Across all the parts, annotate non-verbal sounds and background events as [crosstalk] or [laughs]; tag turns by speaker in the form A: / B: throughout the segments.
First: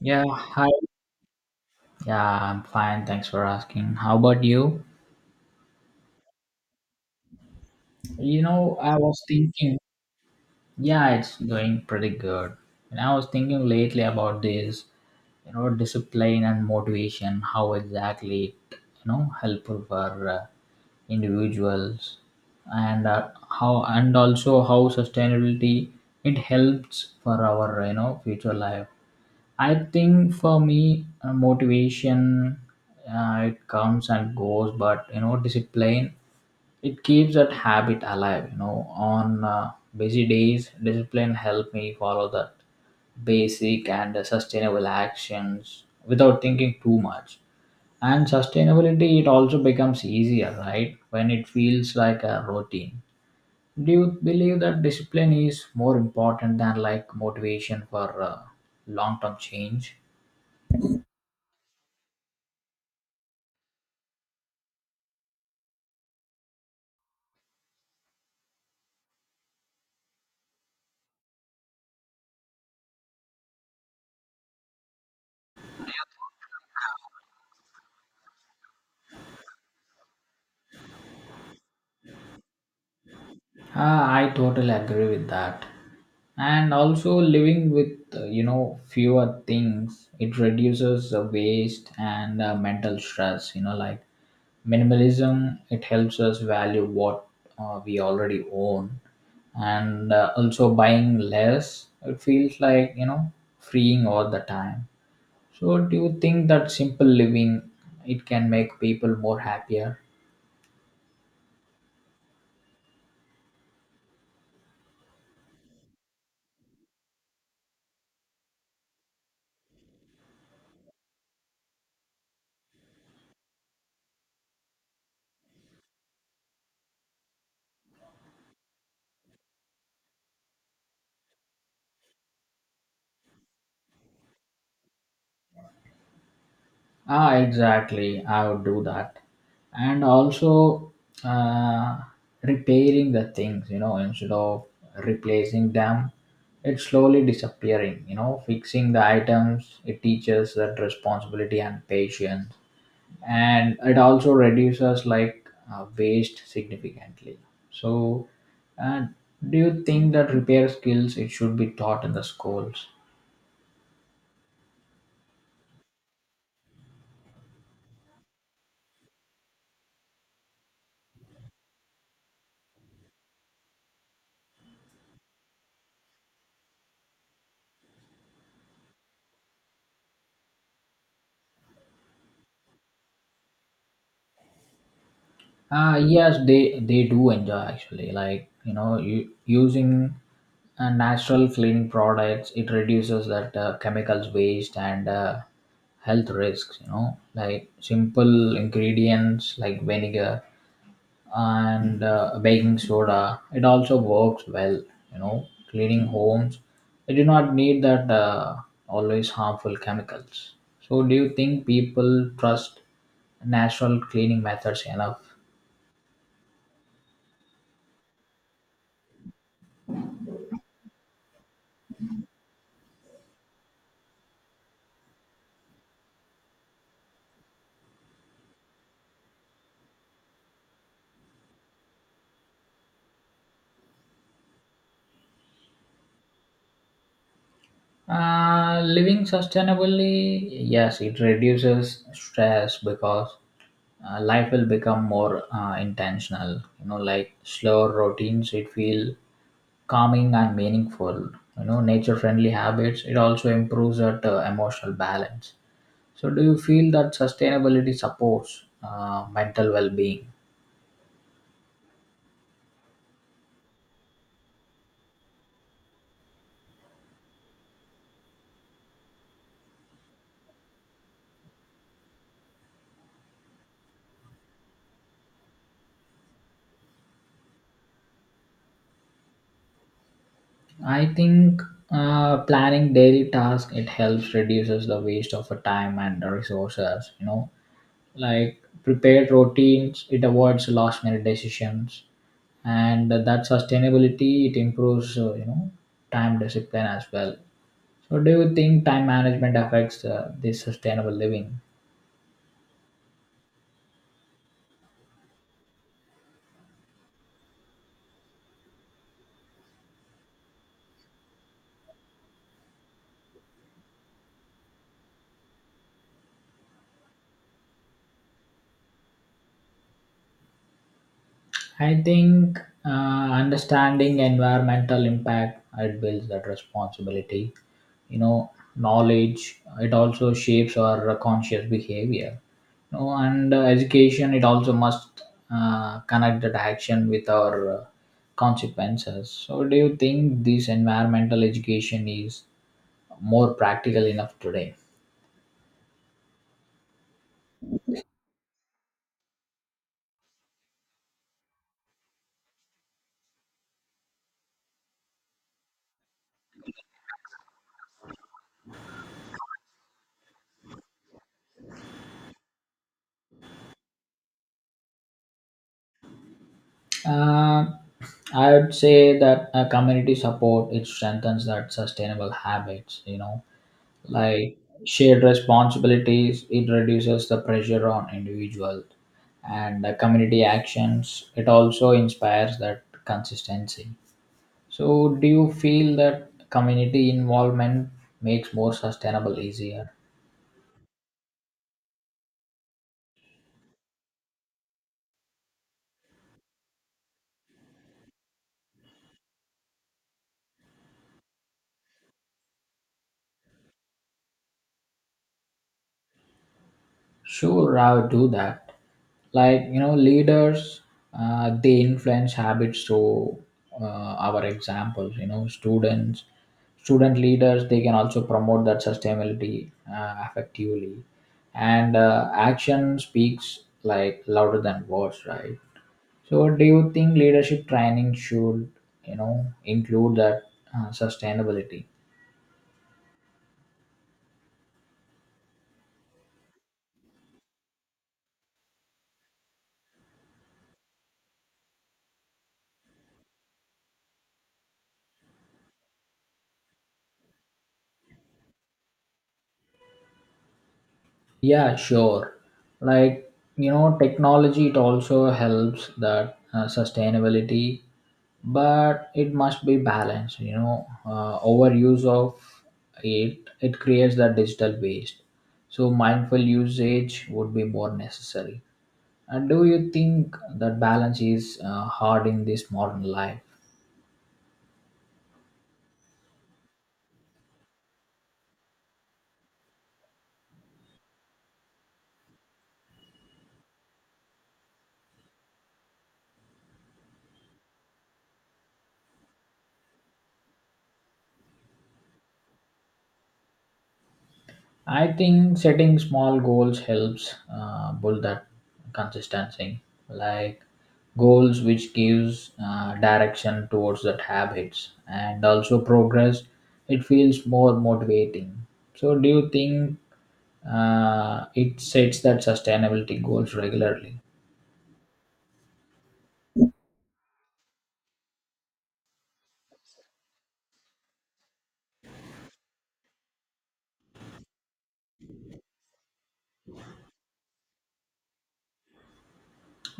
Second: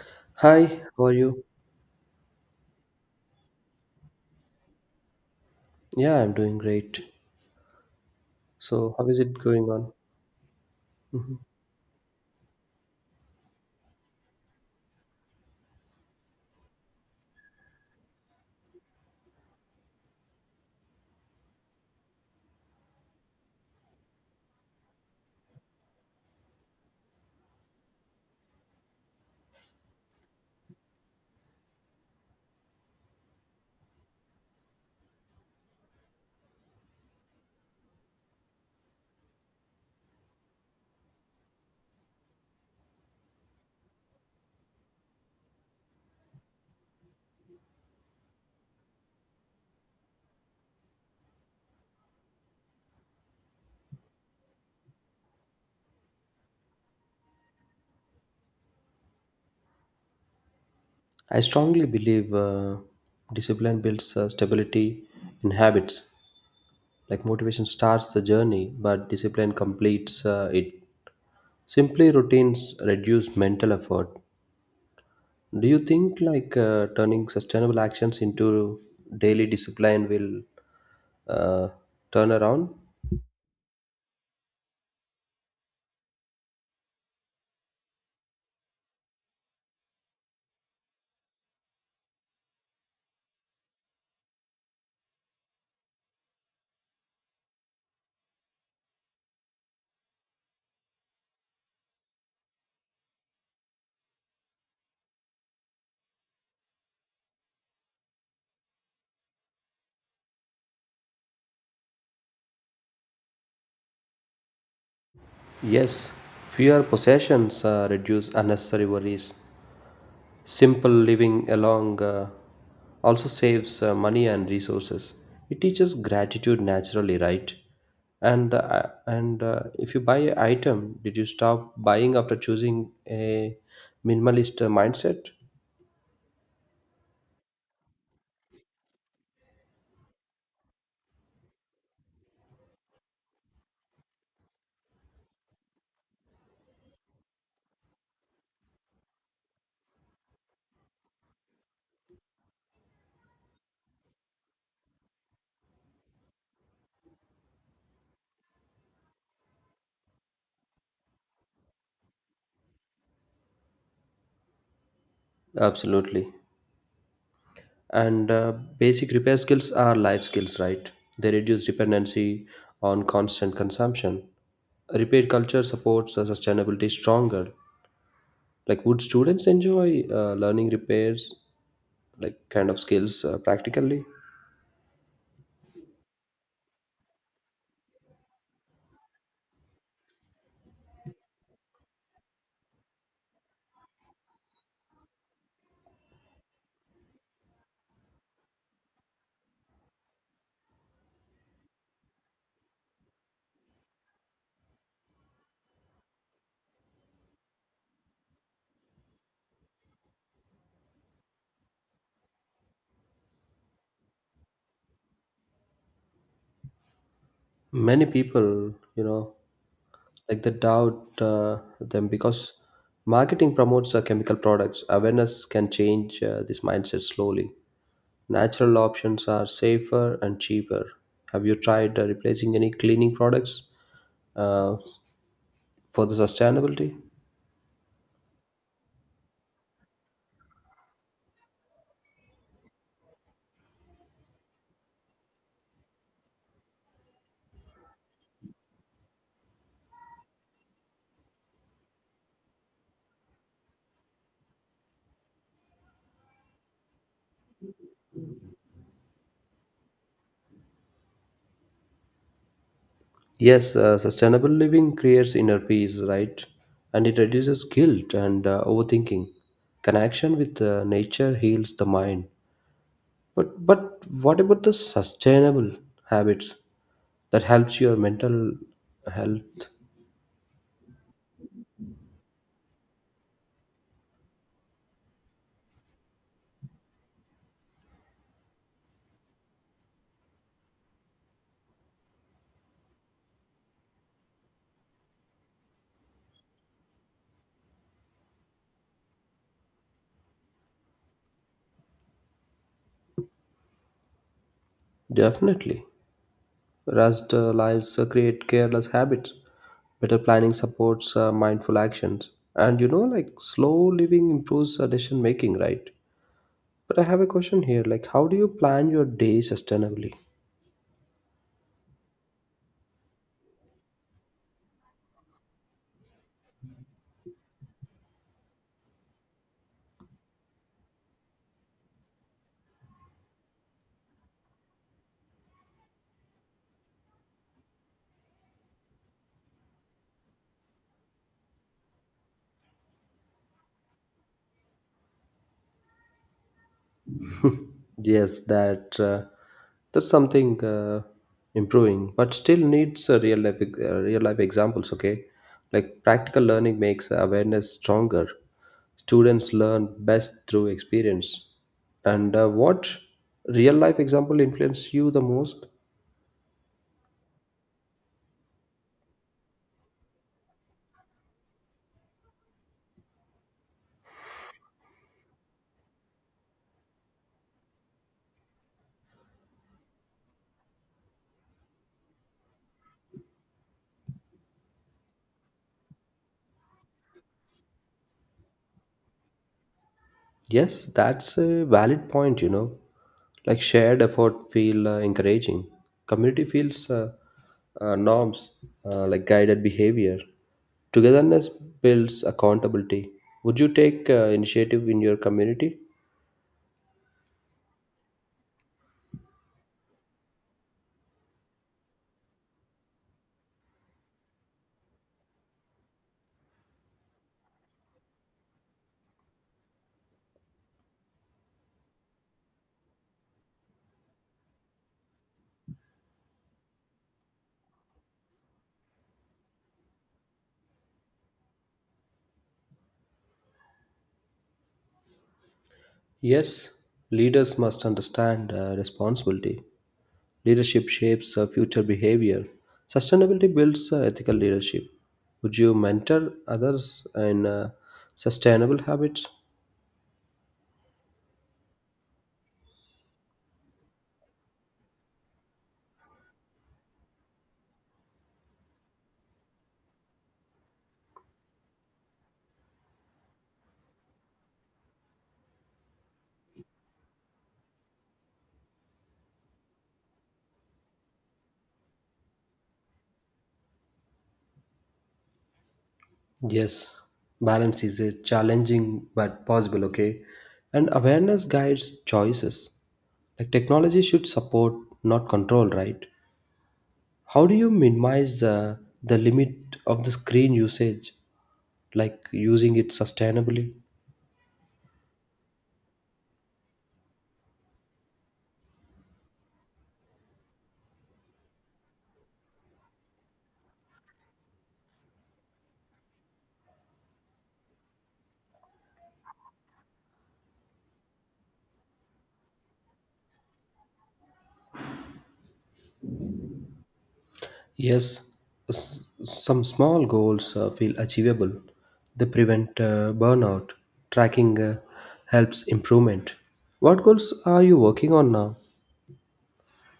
A: Yeah,
B: Hi,
A: hi.
B: how are you?
A: Yeah, I'm fine. Thanks for asking. How about you?
B: Yeah, I'm doing great. So,
A: I
B: how is
A: was
B: it going
A: thinking.
B: on?
A: Yeah, it's
B: Mhm.
A: going pretty good. And I was thinking lately about this, discipline and motivation, how exactly, it, helpful for individuals, and how and also how sustainability it helps for our future life. I think for me, motivation it comes and goes, but discipline it keeps that habit alive. On busy days, discipline help me follow that basic and sustainable actions without thinking too much. And sustainability it also becomes easier, right? When it feels like a routine. Do you believe that discipline is more important than like motivation for long term change?
B: I strongly believe discipline builds stability in habits. Like motivation starts the journey, but discipline completes it. Simply routines reduce mental effort. Do you think like turning sustainable actions into daily discipline will uh, turn around?
A: Ah, I totally agree with that. And also living with fewer things, it reduces the waste and mental stress. Like minimalism, it helps us value what we already own, and also buying less, it feels like freeing all the time. So, do you think that simple living it can make people more happier?
B: Yes, fewer possessions reduce unnecessary worries. Simple living along also saves money and resources, it teaches gratitude naturally, right? And if you buy an item, did you stop buying after choosing a minimalist mindset?
A: Ah, exactly. I would do that. And also uh, repairing the things, instead of replacing them, it's slowly disappearing, fixing the items. It teaches that responsibility and patience. And it also reduces like waste significantly. So, uh, do you think that repair skills it should be taught in the schools?
B: Absolutely, and basic repair skills are life skills, right? They reduce dependency on constant consumption. Repair culture supports sustainability stronger. Like, would students enjoy learning repairs, like kind of skills practically?
A: Yes, they do enjoy actually. Like using natural cleaning products, it reduces that chemicals waste and health risks. Like simple ingredients like vinegar and baking soda. It also works well. Cleaning homes, they do not need that always harmful chemicals. So, do you think people trust natural cleaning methods enough?
B: Many people, you know, like they doubt them because marketing promotes chemical products. Awareness can change this mindset slowly. Natural options are safer and cheaper. Have you tried replacing any cleaning products uh, for the sustainability?
A: Living sustainably, yes, it reduces stress because life will become more intentional. Like slower routines, it feel calming and meaningful. Nature-friendly habits, it also improves that emotional balance. So, do you feel that sustainability supports mental well-being?
B: Yes, sustainable living creates inner peace, right? And it reduces guilt and overthinking. Connection with nature heals the mind. But what about the sustainable habits that helps your mental health?
A: I think planning daily tasks it helps reduces the waste of a time and the resources. Like prepared routines it avoids last minute decisions, and that sustainability it improves, time discipline as well. So do you think time management affects this sustainable living?
B: Definitely, rest lives create careless habits. Better planning supports mindful actions, and you know, like slow living improves decision making, right? But I have a question here. Like, how do you plan your day sustainably?
A: I think uh, understanding environmental impact it builds that responsibility. You know, knowledge it also shapes our conscious behavior. And education it also must connect that action with our consequences. So, do you think this environmental education is more practical enough today?
B: [laughs] Yes, that that's something improving, but still needs a real life real life examples. Okay, like practical learning makes awareness stronger. Students learn best through experience. And what real life example influenced you the most?
A: Uh, I would say that community support it strengthens that sustainable habits. Like shared responsibilities it reduces the pressure on individuals, and the community actions it also inspires that consistency. So do you feel that community involvement makes more sustainable easier?
B: Yes, that's a valid point, you know. Like shared effort feel encouraging. Community feels norms, like guided behavior. Togetherness builds accountability. Would you take initiative in your community?
A: Sure, I would do that. Like, leaders, they influence habits through uh, our examples. Student leaders, they can also promote that sustainability effectively. And action speaks like louder than words, right? So, do you think leadership training should, include that sustainability?
B: Yes, leaders must understand responsibility. Leadership shapes future behavior. Sustainability builds ethical leadership. Would you mentor others in sustainable habits?
A: Yeah, sure. Like, technology, it also helps that sustainability, but it must be balanced. Overuse of it, it creates the digital waste. So mindful usage would be more necessary. And do you think that balance is hard in this modern life?
B: Yes, balance is a challenging but possible, okay? And awareness guides choices. Like technology should support, not control, right? How do you minimize the limit of the screen usage, like using it sustainably?
A: I think setting small goals helps build that consistency, like goals which gives direction towards that habits and also progress. It feels more motivating. So, do you think it sets that sustainability goals regularly?
B: Yes, some small goals feel achievable. They prevent burnout. Tracking helps improvement. What goals are you working on now?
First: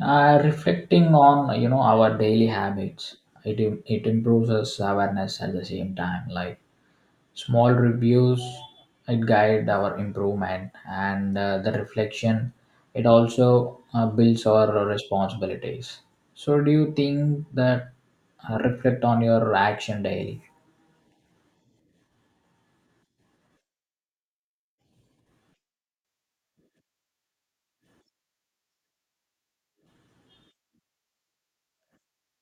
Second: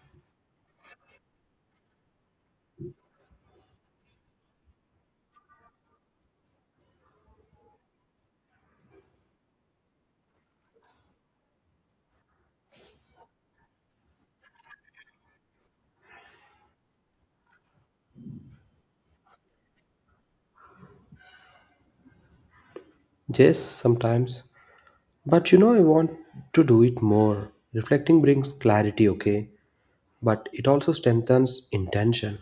A: Reflecting on our daily habits, it it improves us awareness at the same time, like small reviews it guide our improvement, and the reflection it also builds our responsibilities. So do you think that reflect on your action daily?
B: Yes, sometimes. But you know, I want to do it more. Reflecting brings clarity, okay? But it also strengthens intention.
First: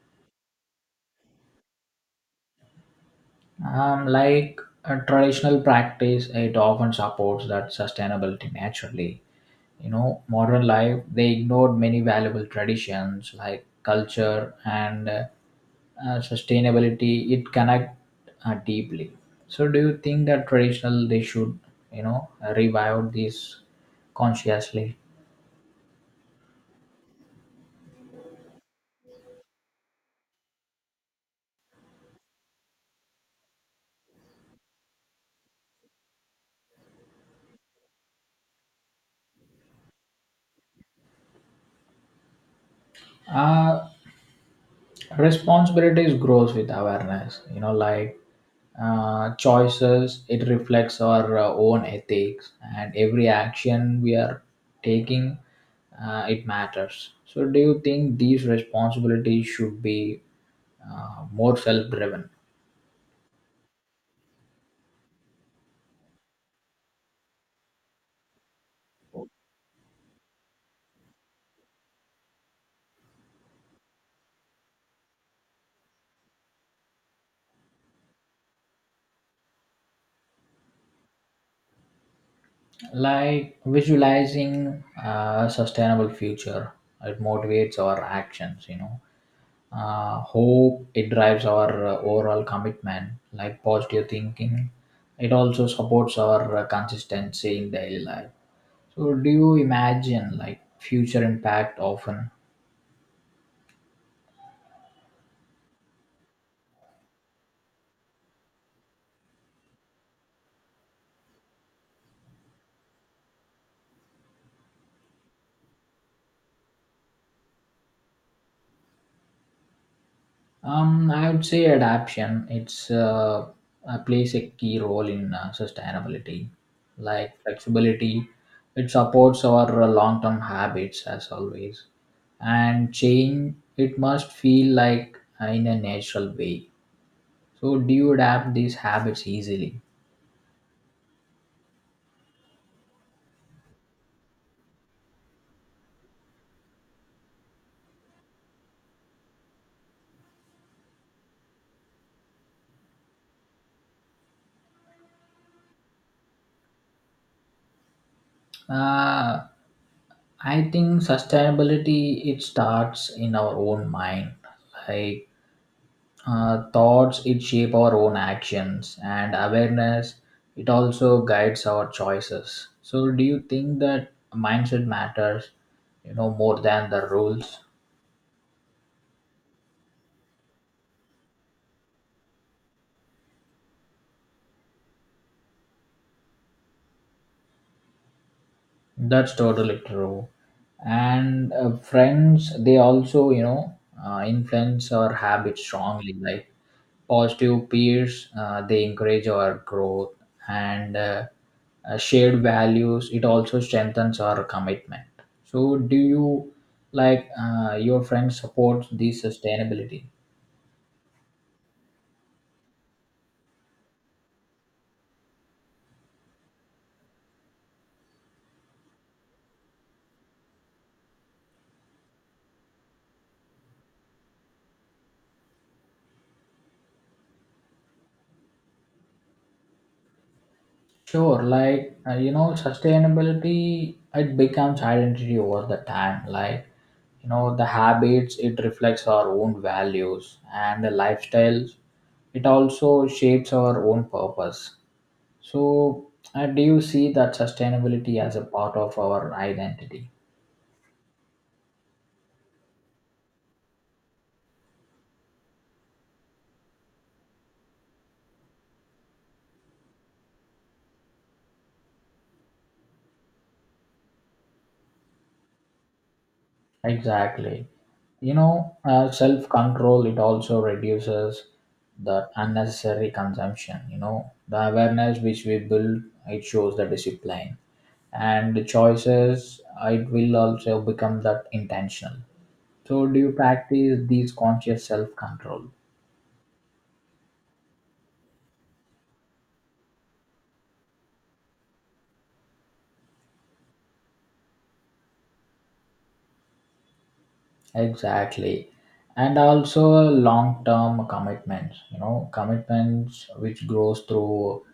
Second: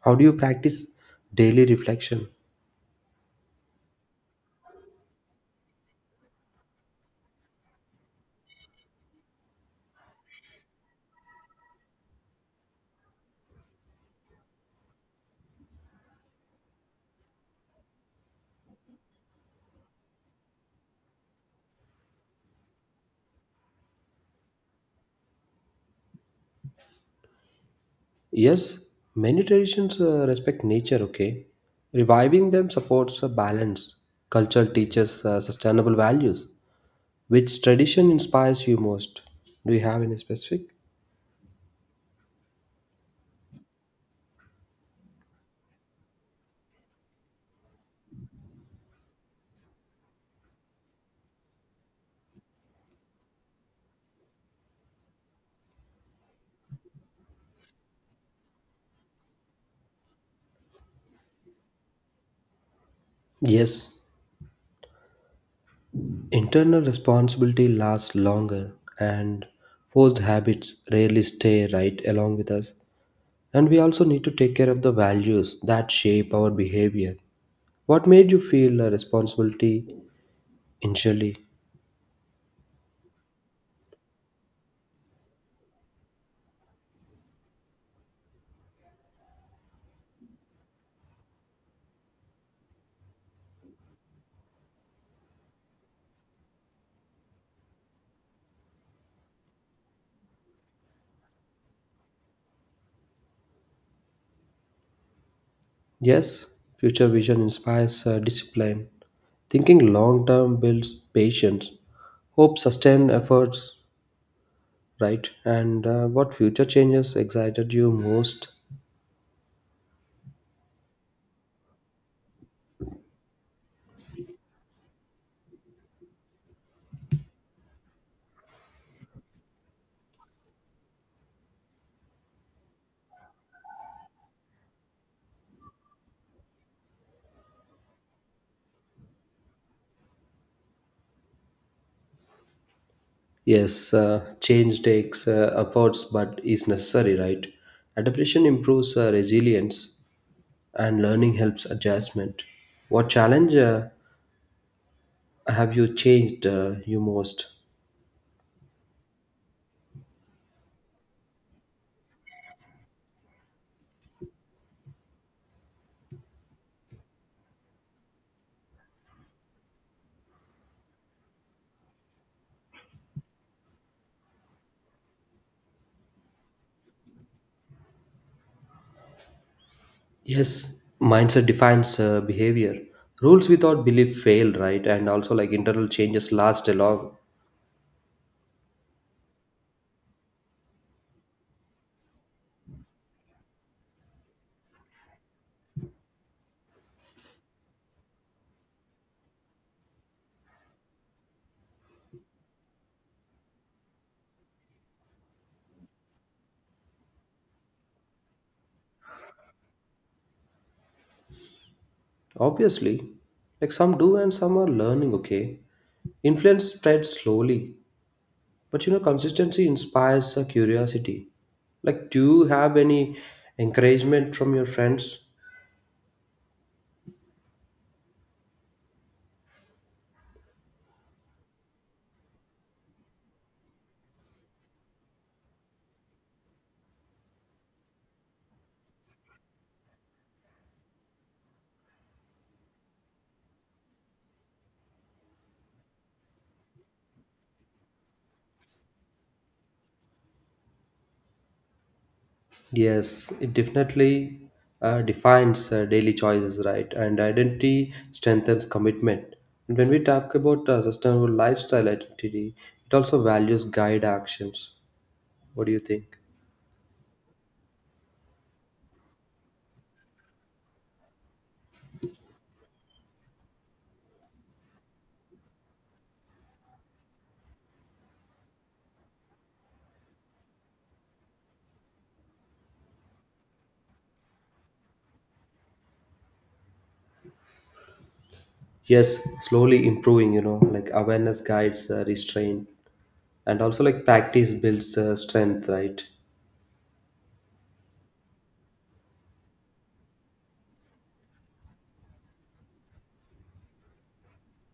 B: How do you practice daily reflection?
A: Like a traditional practice, it often supports that sustainability naturally. Modern life they ignored many valuable traditions like culture, and sustainability it connect deeply. So do you think that traditional they should you know revive this consciously?
B: Yes, many traditions respect nature, okay? Reviving them supports a balance. Culture teaches sustainable values. Which tradition inspires you most? Do you have any specific?
A: uh, Responsibilities grows with awareness, like choices it reflects our own ethics, and every action we are taking, it matters. So do you think these responsibilities should be more self driven?
B: Yes, internal responsibility lasts longer, and forced habits rarely stay right along with us. And we also need to take care of the values that shape our behavior. What made you feel a responsibility initially?
A: Like visualizing a sustainable future, it motivates our actions. Hope, it drives our overall commitment, like positive thinking. It also supports our consistency in daily life. So, do you imagine like future impact often?
B: Yes, future vision inspires discipline. Thinking long term builds patience. Hope sustain efforts, right? And what future changes excited you most?
A: I would say adaptation. It's plays a key role in sustainability, like flexibility. It supports our long-term habits as always, and change. It must feel like in a natural way. So, do you adapt these habits easily?
B: Yes, change takes efforts but is necessary, right? Adaptation improves resilience and learning helps adjustment. What challenge have you changed you most?
A: Uh, I think sustainability it starts in our own mind, like thoughts it shape our own actions, and awareness it also guides our choices. So do you think that mindset matters, more than the rules?
B: Yes, mindset defines behavior. Rules without belief fail, right? And also, like internal changes last a long.
A: That's totally true. And friends they also, influence our habits strongly, like positive peers they encourage our growth, and shared values it also strengthens our commitment. So do you like your friends support this sustainability?
B: Obviously, like some do and some are learning, okay? Influence spreads slowly. But you know, consistency inspires a curiosity. Like, do you have any encouragement from your friends?
A: Sure, like sustainability it becomes identity over the time, like the habits it reflects our own values, and the lifestyles it also shapes our own purpose. So, and do you see that sustainability as a part of our identity?
B: Yes, it definitely defines daily choices, right? And identity strengthens commitment. And when we talk about sustainable lifestyle identity, it also values guide actions. What do you think?
A: Exactly. Self control, it also reduces the unnecessary consumption. You know, the awareness which we build, it shows the discipline. And the choices, it will also become that intentional. So, do you practice these conscious self control?
B: Yes, slowly improving, you know, like awareness guides restraint. And also, like practice builds strength, right?
A: Exactly. And also long term commitments, commitments which grows through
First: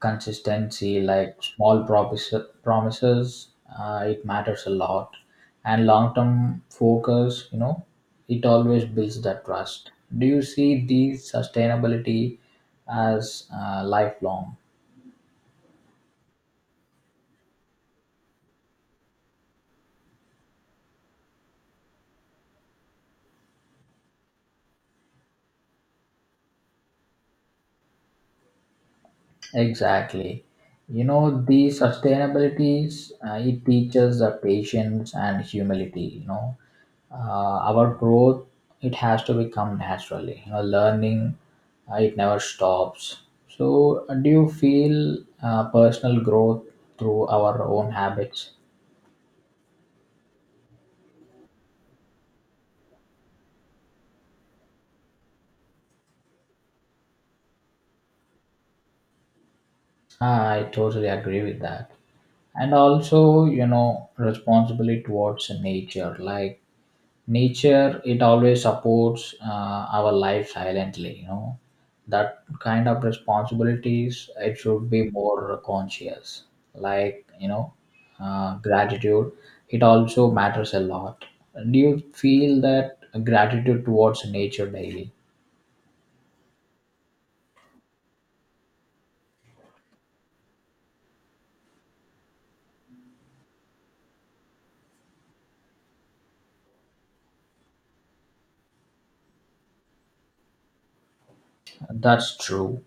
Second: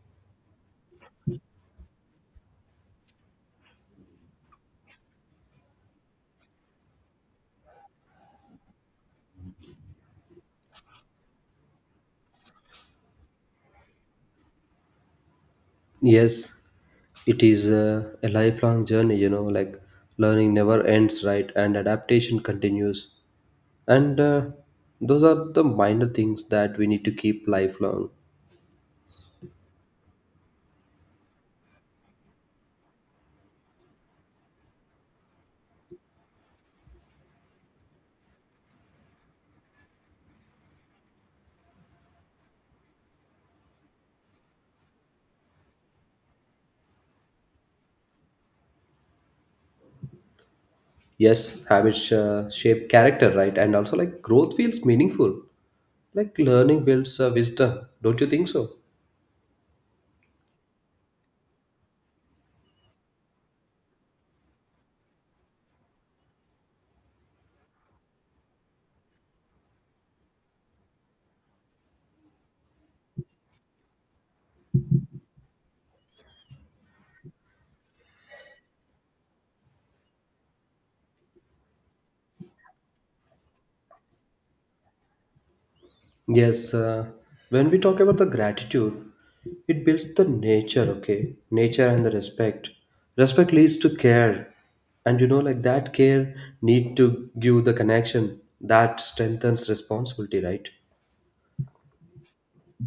A: consistency, like promises, it matters a lot. And long term focus, it always builds that trust. Do you see these sustainability as lifelong?
B: Yes, it is a lifelong journey, you know, like learning never ends, right? And adaptation continues. And those are the minor things that we need to keep lifelong.
A: Exactly. You know, the sustainabilities, it teaches the patience and humility, our growth it has to become naturally. Learning, it never stops. So do you feel personal growth through our own habits?
B: Yes, habits shape character, right? And also, like, growth feels meaningful. Like, learning builds wisdom. Don't you think so?
A: Ah, I totally agree with that. And also responsibility towards nature, like nature it always supports our life silently. That kind of responsibilities it should be more conscious, like gratitude it also matters a lot. Do you feel that gratitude towards nature daily?
B: Yes, when we talk about the gratitude, it builds the nature, okay? Nature and the respect. Respect leads to care. And you know, like that care need to give the connection that strengthens responsibility, right?
A: That's true.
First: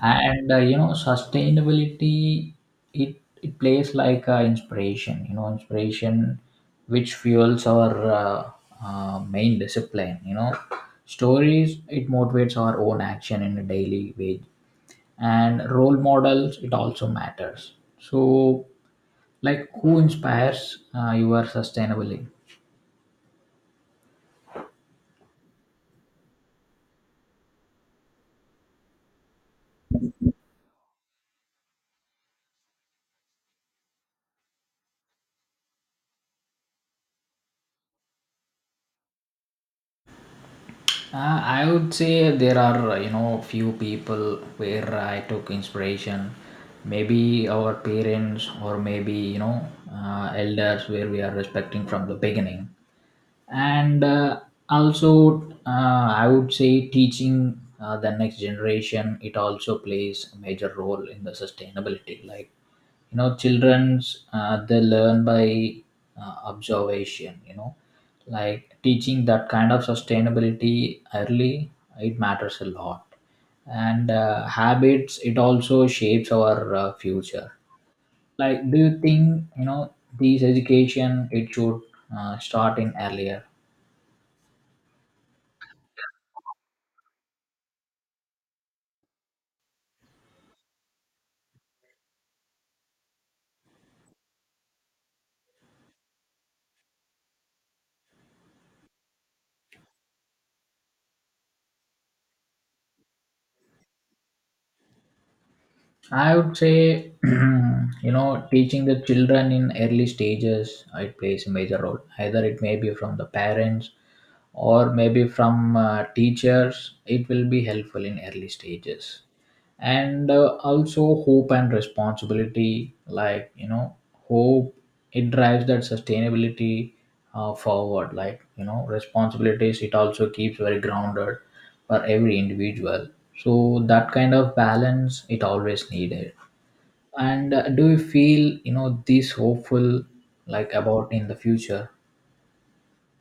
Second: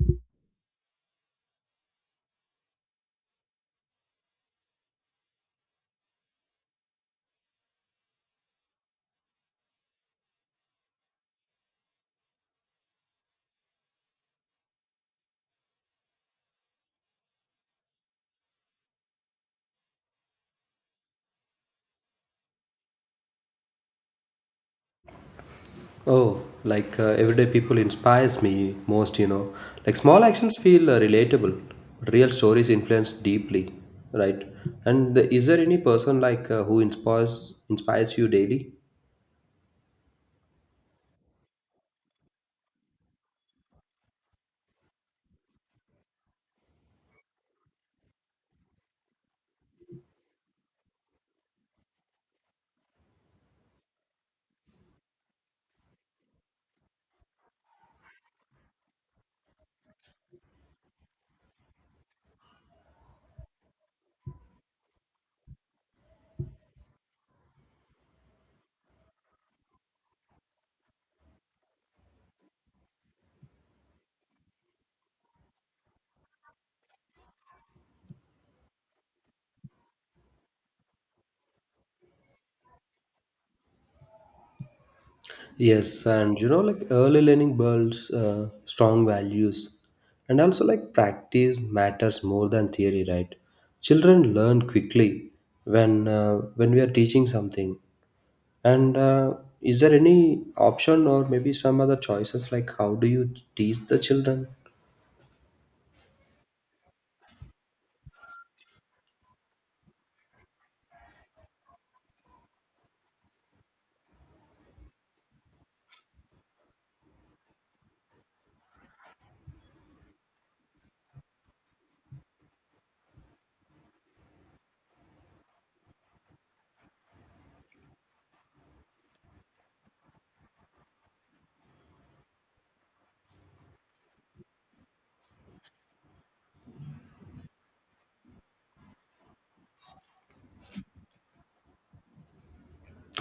A: And sustainability it plays like inspiration. You know, inspiration which fuels our main discipline. You know, stories it motivates our own action in a daily way, and role models it also matters. So, like, who inspires your sustainability?
B: Oh, like everyday people inspires me most, you know. Like small actions feel relatable. Real stories influence deeply, right? Is there any person like who inspires you daily?
A: I would say there are, few people where I took inspiration, maybe our parents or maybe elders where we are respecting from the beginning. And also I would say teaching the next generation it also plays a major role in the sustainability, like children's they learn by observation. Like teaching that kind of sustainability early, it matters a lot. And habits it also shapes our future. Like do you think these education it should start in earlier?
B: Yes, and you know, like early learning builds strong values, and also like practice matters more than theory, right? Children learn quickly when we are teaching something. And is there any option or maybe some other choices like how do you teach the children?
A: I would say, [clears throat] teaching the children in early stages, it plays a major role. Either it may be from the parents or maybe from teachers. It will be helpful in early stages. And also hope and responsibility, like hope it drives that sustainability forward. Like responsibilities it also keeps very grounded for every individual. So that kind of balance it always needed. And do you feel this hopeful like about in the future?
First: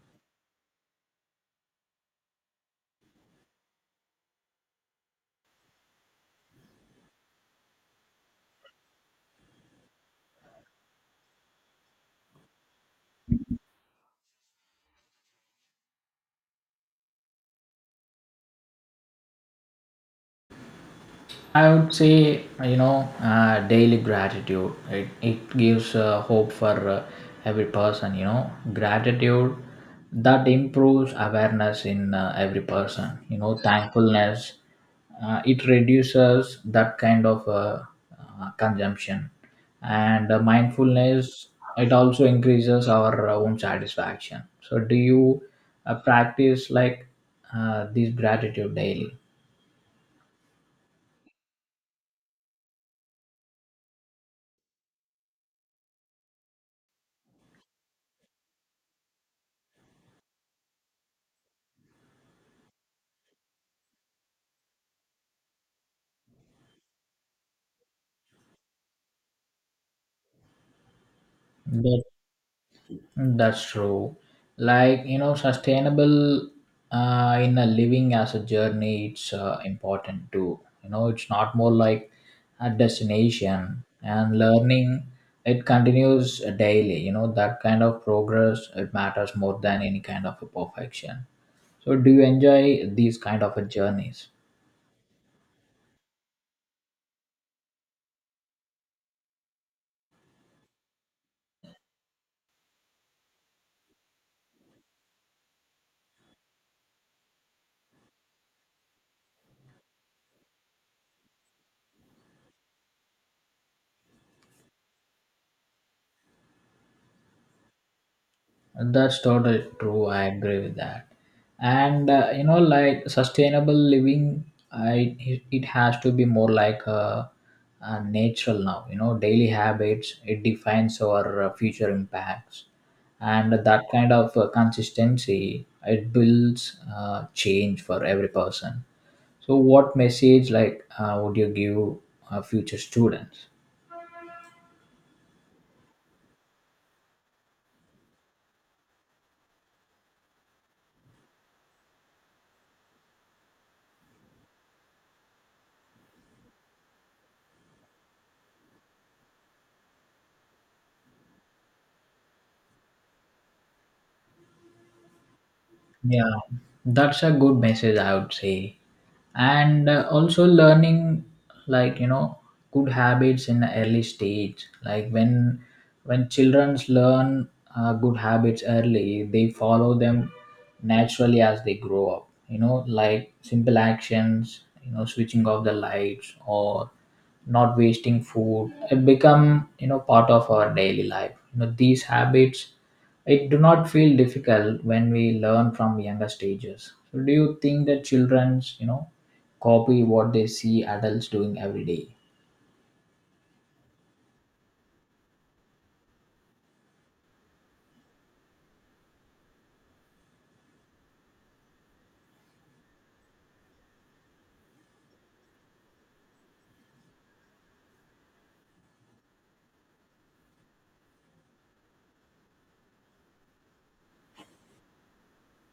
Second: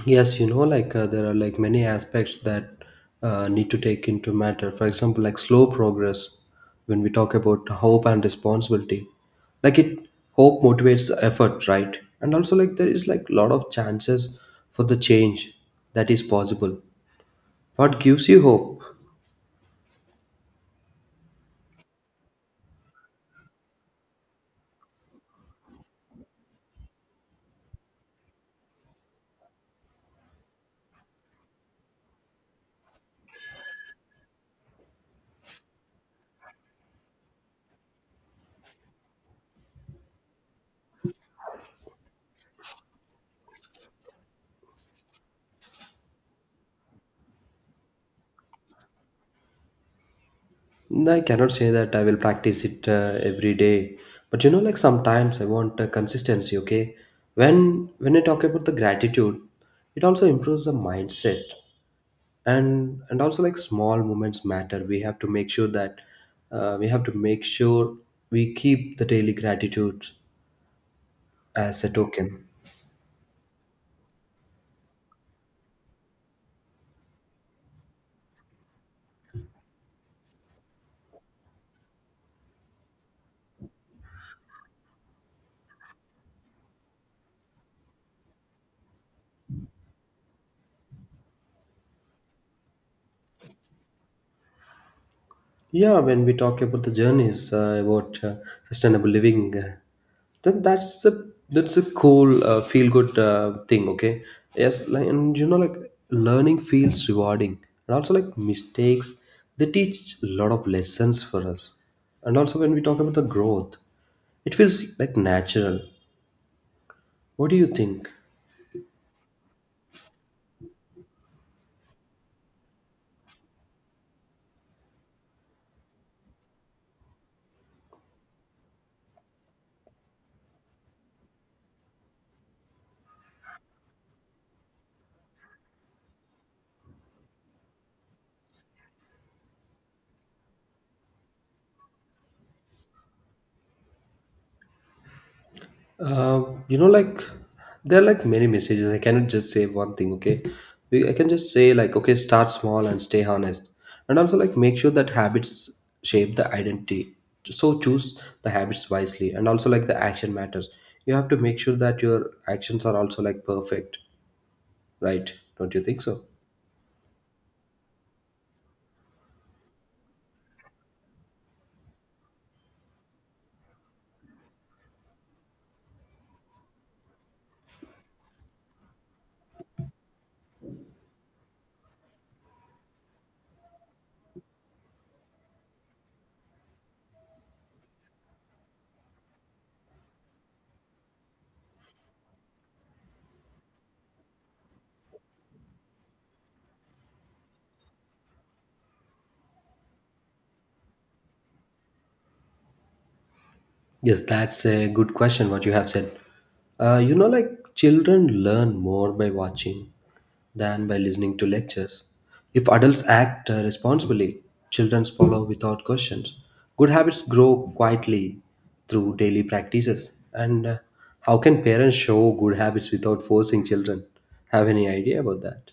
B: Yes, you know, like there are like many aspects that need to take into matter. For example, like slow progress when we talk about hope and responsibility. Like it hope motivates effort, right? And also like there is like lot of chances for the change that is possible. What gives you hope?
A: I would say, daily gratitude. It gives hope for every person. Gratitude that improves awareness in every person, thankfulness. It reduces that kind of consumption. And mindfulness, it also increases our own satisfaction. So, do you practice like this gratitude daily?
B: I cannot say that I will practice it every day, but you know, like sometimes I want consistency. Okay, when I talk about the gratitude, it also improves the mindset, and also like small moments matter. We have to make sure that we have to make sure we keep the daily gratitude as a
A: That
B: token.
A: That's true. Like, sustainable in a living as a journey, it's important too. You know, it's not more like a destination, and learning, it continues daily. You know, that kind of progress, it matters more than any kind of a perfection. So, do you enjoy these kind of a journeys?
B: Yeah, when we talk about the journeys about sustainable living, then that's a cool feel good thing, okay? Yes, like, and you know, like learning feels rewarding, and also like mistakes, they teach a lot of lessons for us. And also when we talk about the growth, it feels like natural. What do you think?
A: That's totally true. I agree with that. And You know, like sustainable living, it has to be more like a natural now. You know, daily habits, it defines our future impacts, and that kind of consistency, it builds change for every person. So, what message like would you give future students?
B: You know, like there are like many messages. I cannot just say one thing. Okay, I can just say like, okay, start small and stay honest, and also like make sure that habits shape the identity. So choose the habits wisely, and also like the action matters. You have to make sure that your actions are also like perfect, right? Don't you think so?
A: Yeah, that's a good message, I would say. And also learning, like, you know, good habits in the early stage, like when children learn good habits early, they follow them naturally as they grow up. You know, like simple actions, you know, switching off the lights or not wasting food, it become, you know, part of our daily life. You know, these habits, it do not feel difficult when we learn from younger stages. So do you think that children's, you know, copy what they see adults doing every day?
B: Yes, that's a good question, what you have said. You know, like children learn more by watching than by listening to lectures. If adults act responsibly, children follow without questions. Good habits grow quietly through daily practices. And how can parents show good habits without forcing children? Have any idea about that?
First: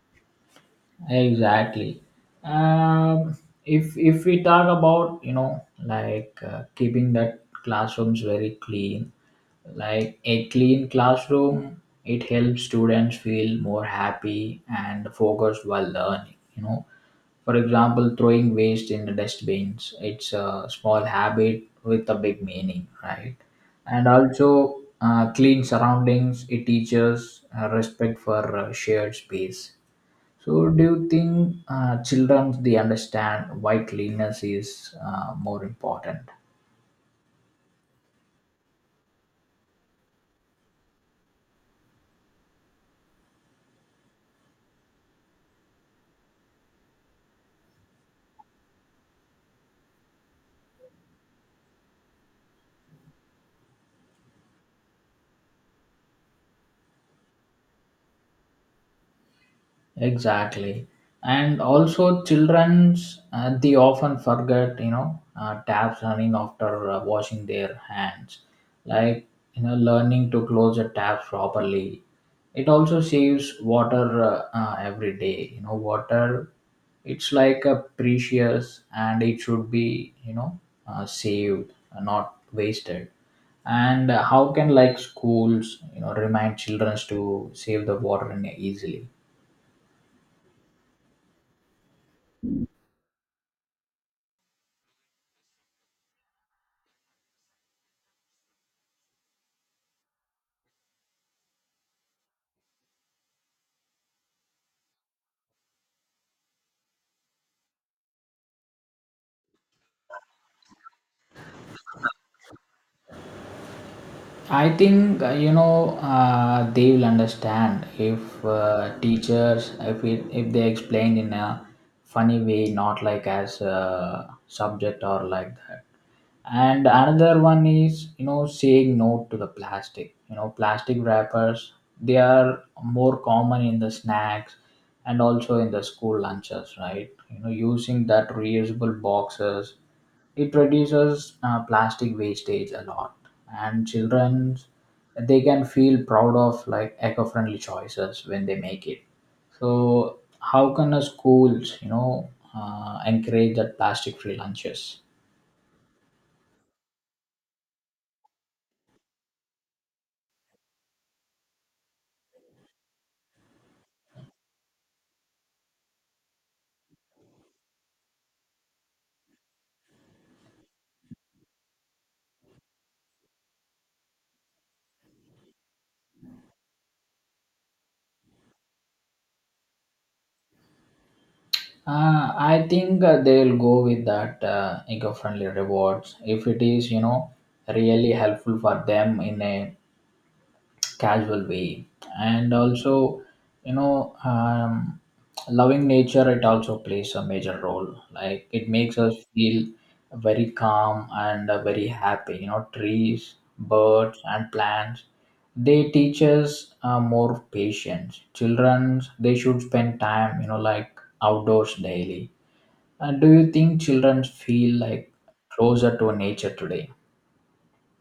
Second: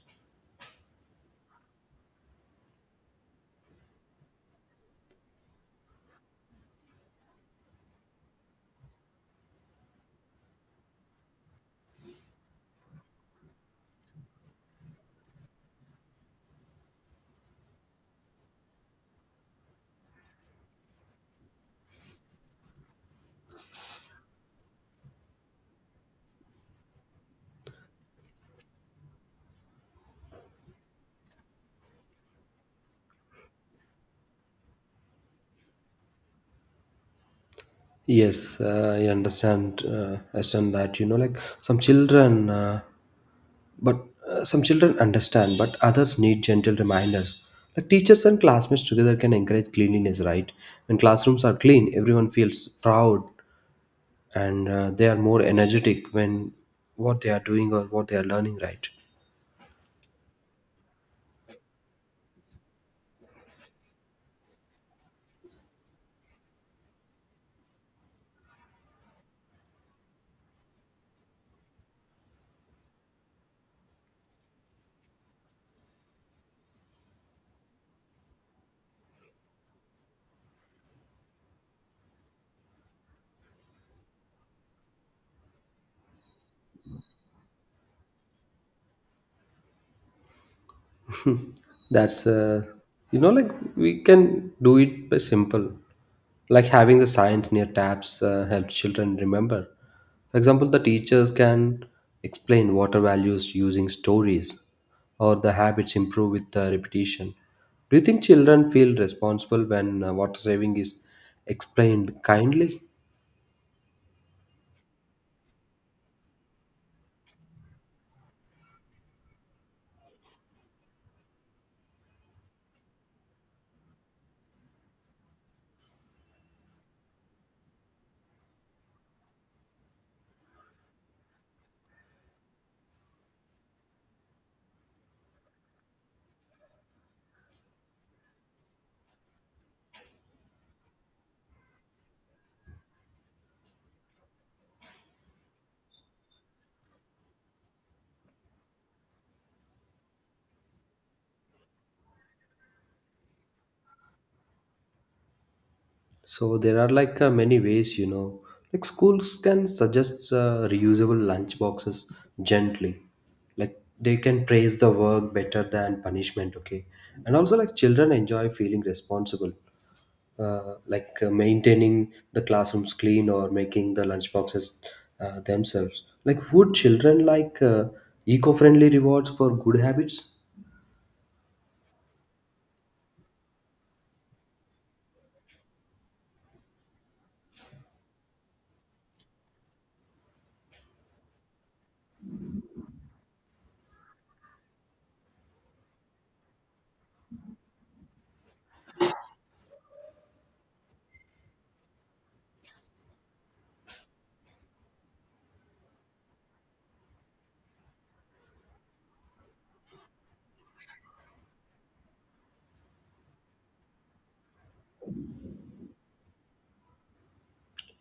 A: Exactly. um, if we talk about, you know, like keeping that classrooms very clean, like a clean classroom, it helps students feel more happy and focused while learning, you know. For example, throwing waste in the dustbins, it's a small habit with a big meaning, right? And also, clean surroundings, it teaches respect for shared space. So, do you think children, they understand why cleanliness is more important?
B: Yes, I understand. I understand that you know, like some children But some children understand, but others need gentle reminders. Like teachers and classmates together can encourage cleanliness, right? When classrooms are clean, everyone feels proud, and they are more energetic when what they are doing or what they are learning, right?
A: Exactly. And also, children's they often forget, you know, taps running after washing their hands. Like, you know, learning to close the taps properly, it also saves water every day. You know, water, it's like a precious and it should be, you know, saved, not wasted. And how can, like, schools, you know, remind children to save the water in- easily?
B: That's you know, like we can do it by simple, like having the signs near taps helps children remember. For example, the teachers can explain water values using stories, or the habits improve with repetition. Do you think children feel responsible when water saving is explained kindly?
A: I think you know, they will understand if teachers, if they explain in a funny way, not like as a subject or like that. And another one is, you know, saying no to the plastic. You know, plastic wrappers, they are more common in the snacks and also in the school lunches, right? You know, using that reusable boxes, it reduces plastic wastage a lot, and children, they can feel proud of like eco-friendly choices when they make it. So how can the schools, you know, encourage that plastic free lunches?
B: So there are like many ways, you know. Like schools can suggest reusable lunch boxes gently. Like they can praise the work better than punishment, okay? And also like children enjoy feeling responsible. Like maintaining the classrooms clean or making the lunch boxes themselves. Like, would children like eco-friendly rewards for good habits?
A: I think they'll go with that eco-friendly rewards if it is, you know, really helpful for them in a casual way. And also, you know, loving nature, it also plays a major role. Like it makes us feel very calm and very happy. You know, trees, birds and plants, they teach us more patience. Children, they should spend time, you know, like outdoors daily. And do you think children feel like closer to nature today?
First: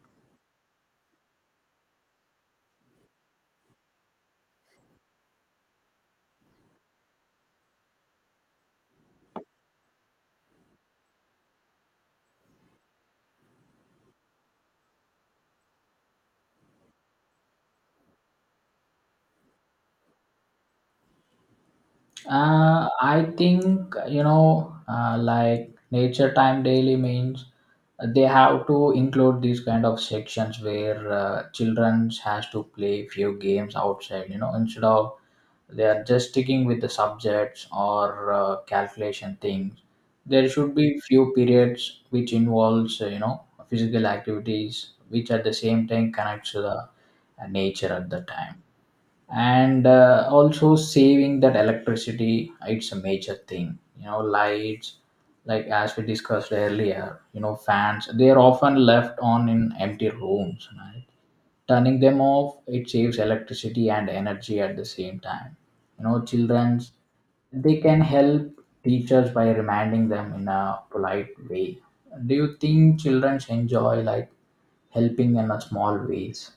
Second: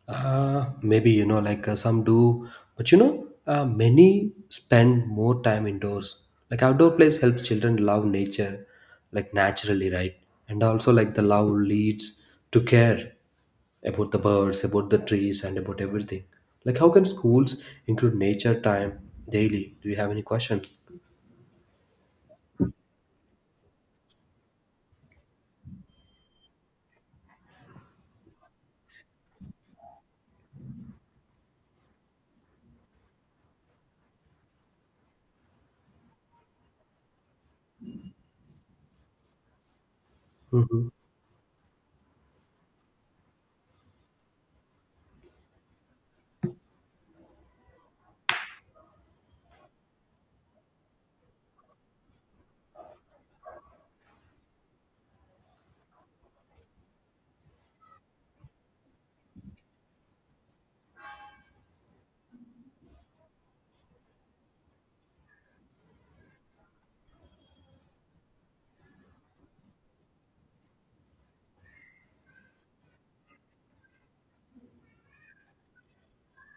B: Maybe you know, like some do, but you know, many spend more time indoors. Like outdoor place helps children love nature, like naturally, right? And also, like the love leads to care about the birds, about the trees, and about everything. Like, how can schools include nature time daily? Do you have any question?
A: I think, you know, like nature time daily means they have to include these kind of sections where children has to play few games outside. You know, instead of they are just sticking with the subjects or calculation things. There should
B: Hmm.
A: be few periods which involves you know, physical activities, which at the same time connects to the nature at the time. And also saving that electricity, it's a major thing. You know, lights, like as we discussed earlier, you know, fans, they are often left on in empty rooms, right? Turning them off, it saves electricity and energy at the same time. You know, children's, they can help teachers by reminding them in a polite way. Do you think children enjoy like helping in a small ways?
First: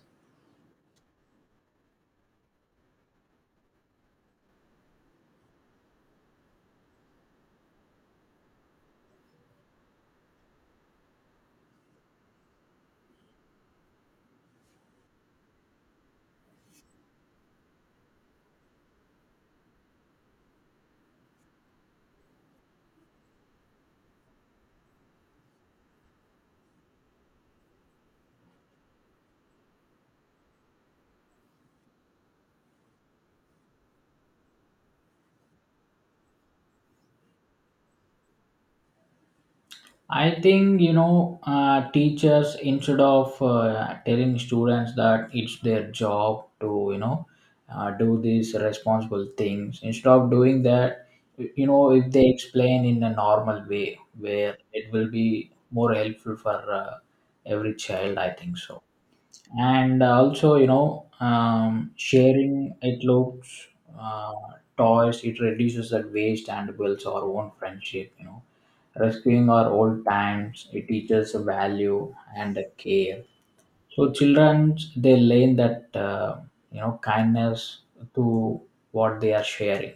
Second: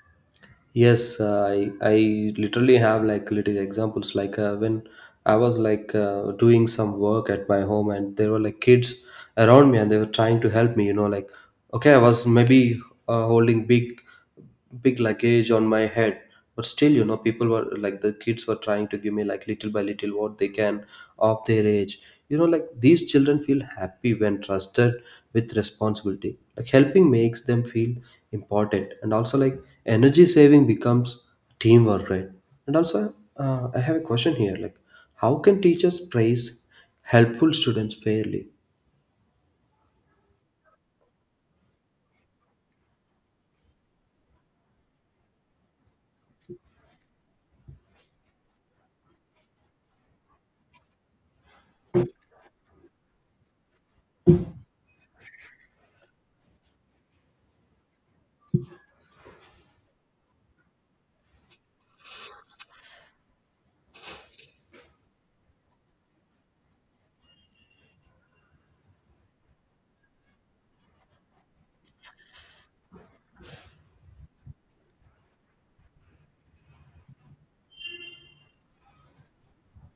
B: Yes, I literally have like little examples like when I was like doing some work at my home, and there were like kids around me, and they were trying to help me. You know, like okay, I was maybe holding big big luggage on my head, but still, you know, people were like the kids were trying to give me like little by little what they can of their age. You know, like these children feel happy when trusted with responsibility. Like helping makes them feel important, and also like energy saving becomes teamwork, right? And also, I have a question here. Like, how can teachers praise helpful students fairly?
A: I think, you know, teachers, instead of telling students that it's their job to, you know, do these responsible things, instead of doing that, you know, if they explain in a normal way, where it will be more helpful for every child, I think so. And also, you know, sharing, it looks, uh, toys, it reduces that waste and builds our own friendship. You know, rescuing our old times, it teaches value and care. So children, they learn that you know, kindness to what they are sharing.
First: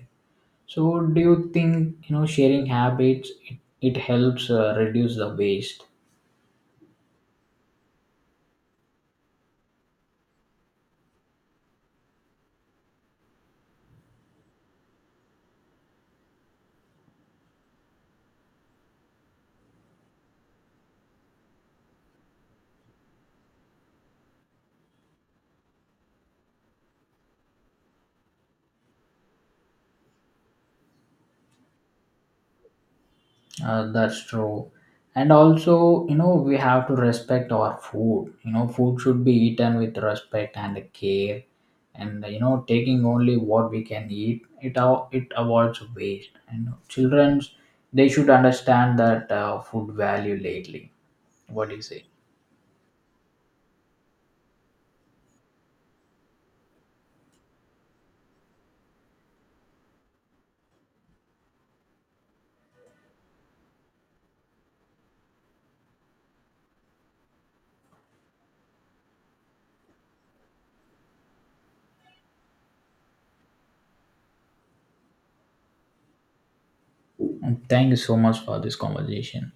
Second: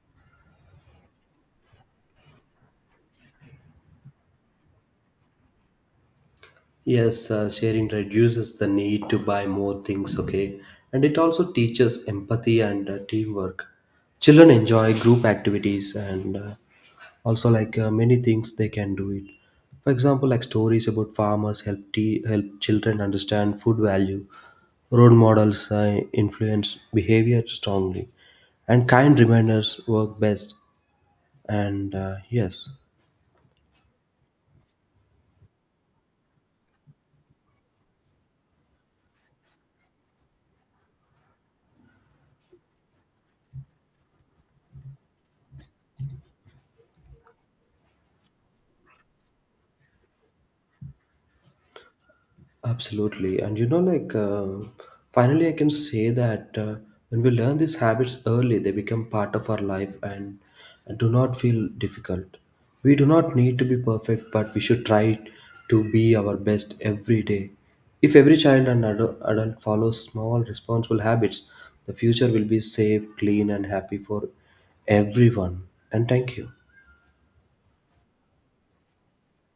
A: So do you think, you know, sharing habits, it helps reduce the waste?
B: Yes, sharing reduces the need to buy more things, okay? And it also teaches empathy and teamwork. Children enjoy group activities, and also like many things they can do it. For example, like stories about farmers help help children understand food value. Role models influence behavior strongly, and kind reminders work best. And yes.
A: That's true. And also, you know, we have to respect our food. You know, food should be eaten with respect and care, and you know, taking only what we can eat, it av- it avoids waste. And childrens, they should understand that food value lately. What do you say?
B: Absolutely. And you know, like, um, finally, I can say that when we learn these habits early, they become part of our life, and do not feel difficult. We do not need to be perfect, but we should try to be our best every day. If every child and adult follows small, responsible habits, the future will be safe, clean, and happy for everyone. And thank you.
A: And thank you so much for this conversation.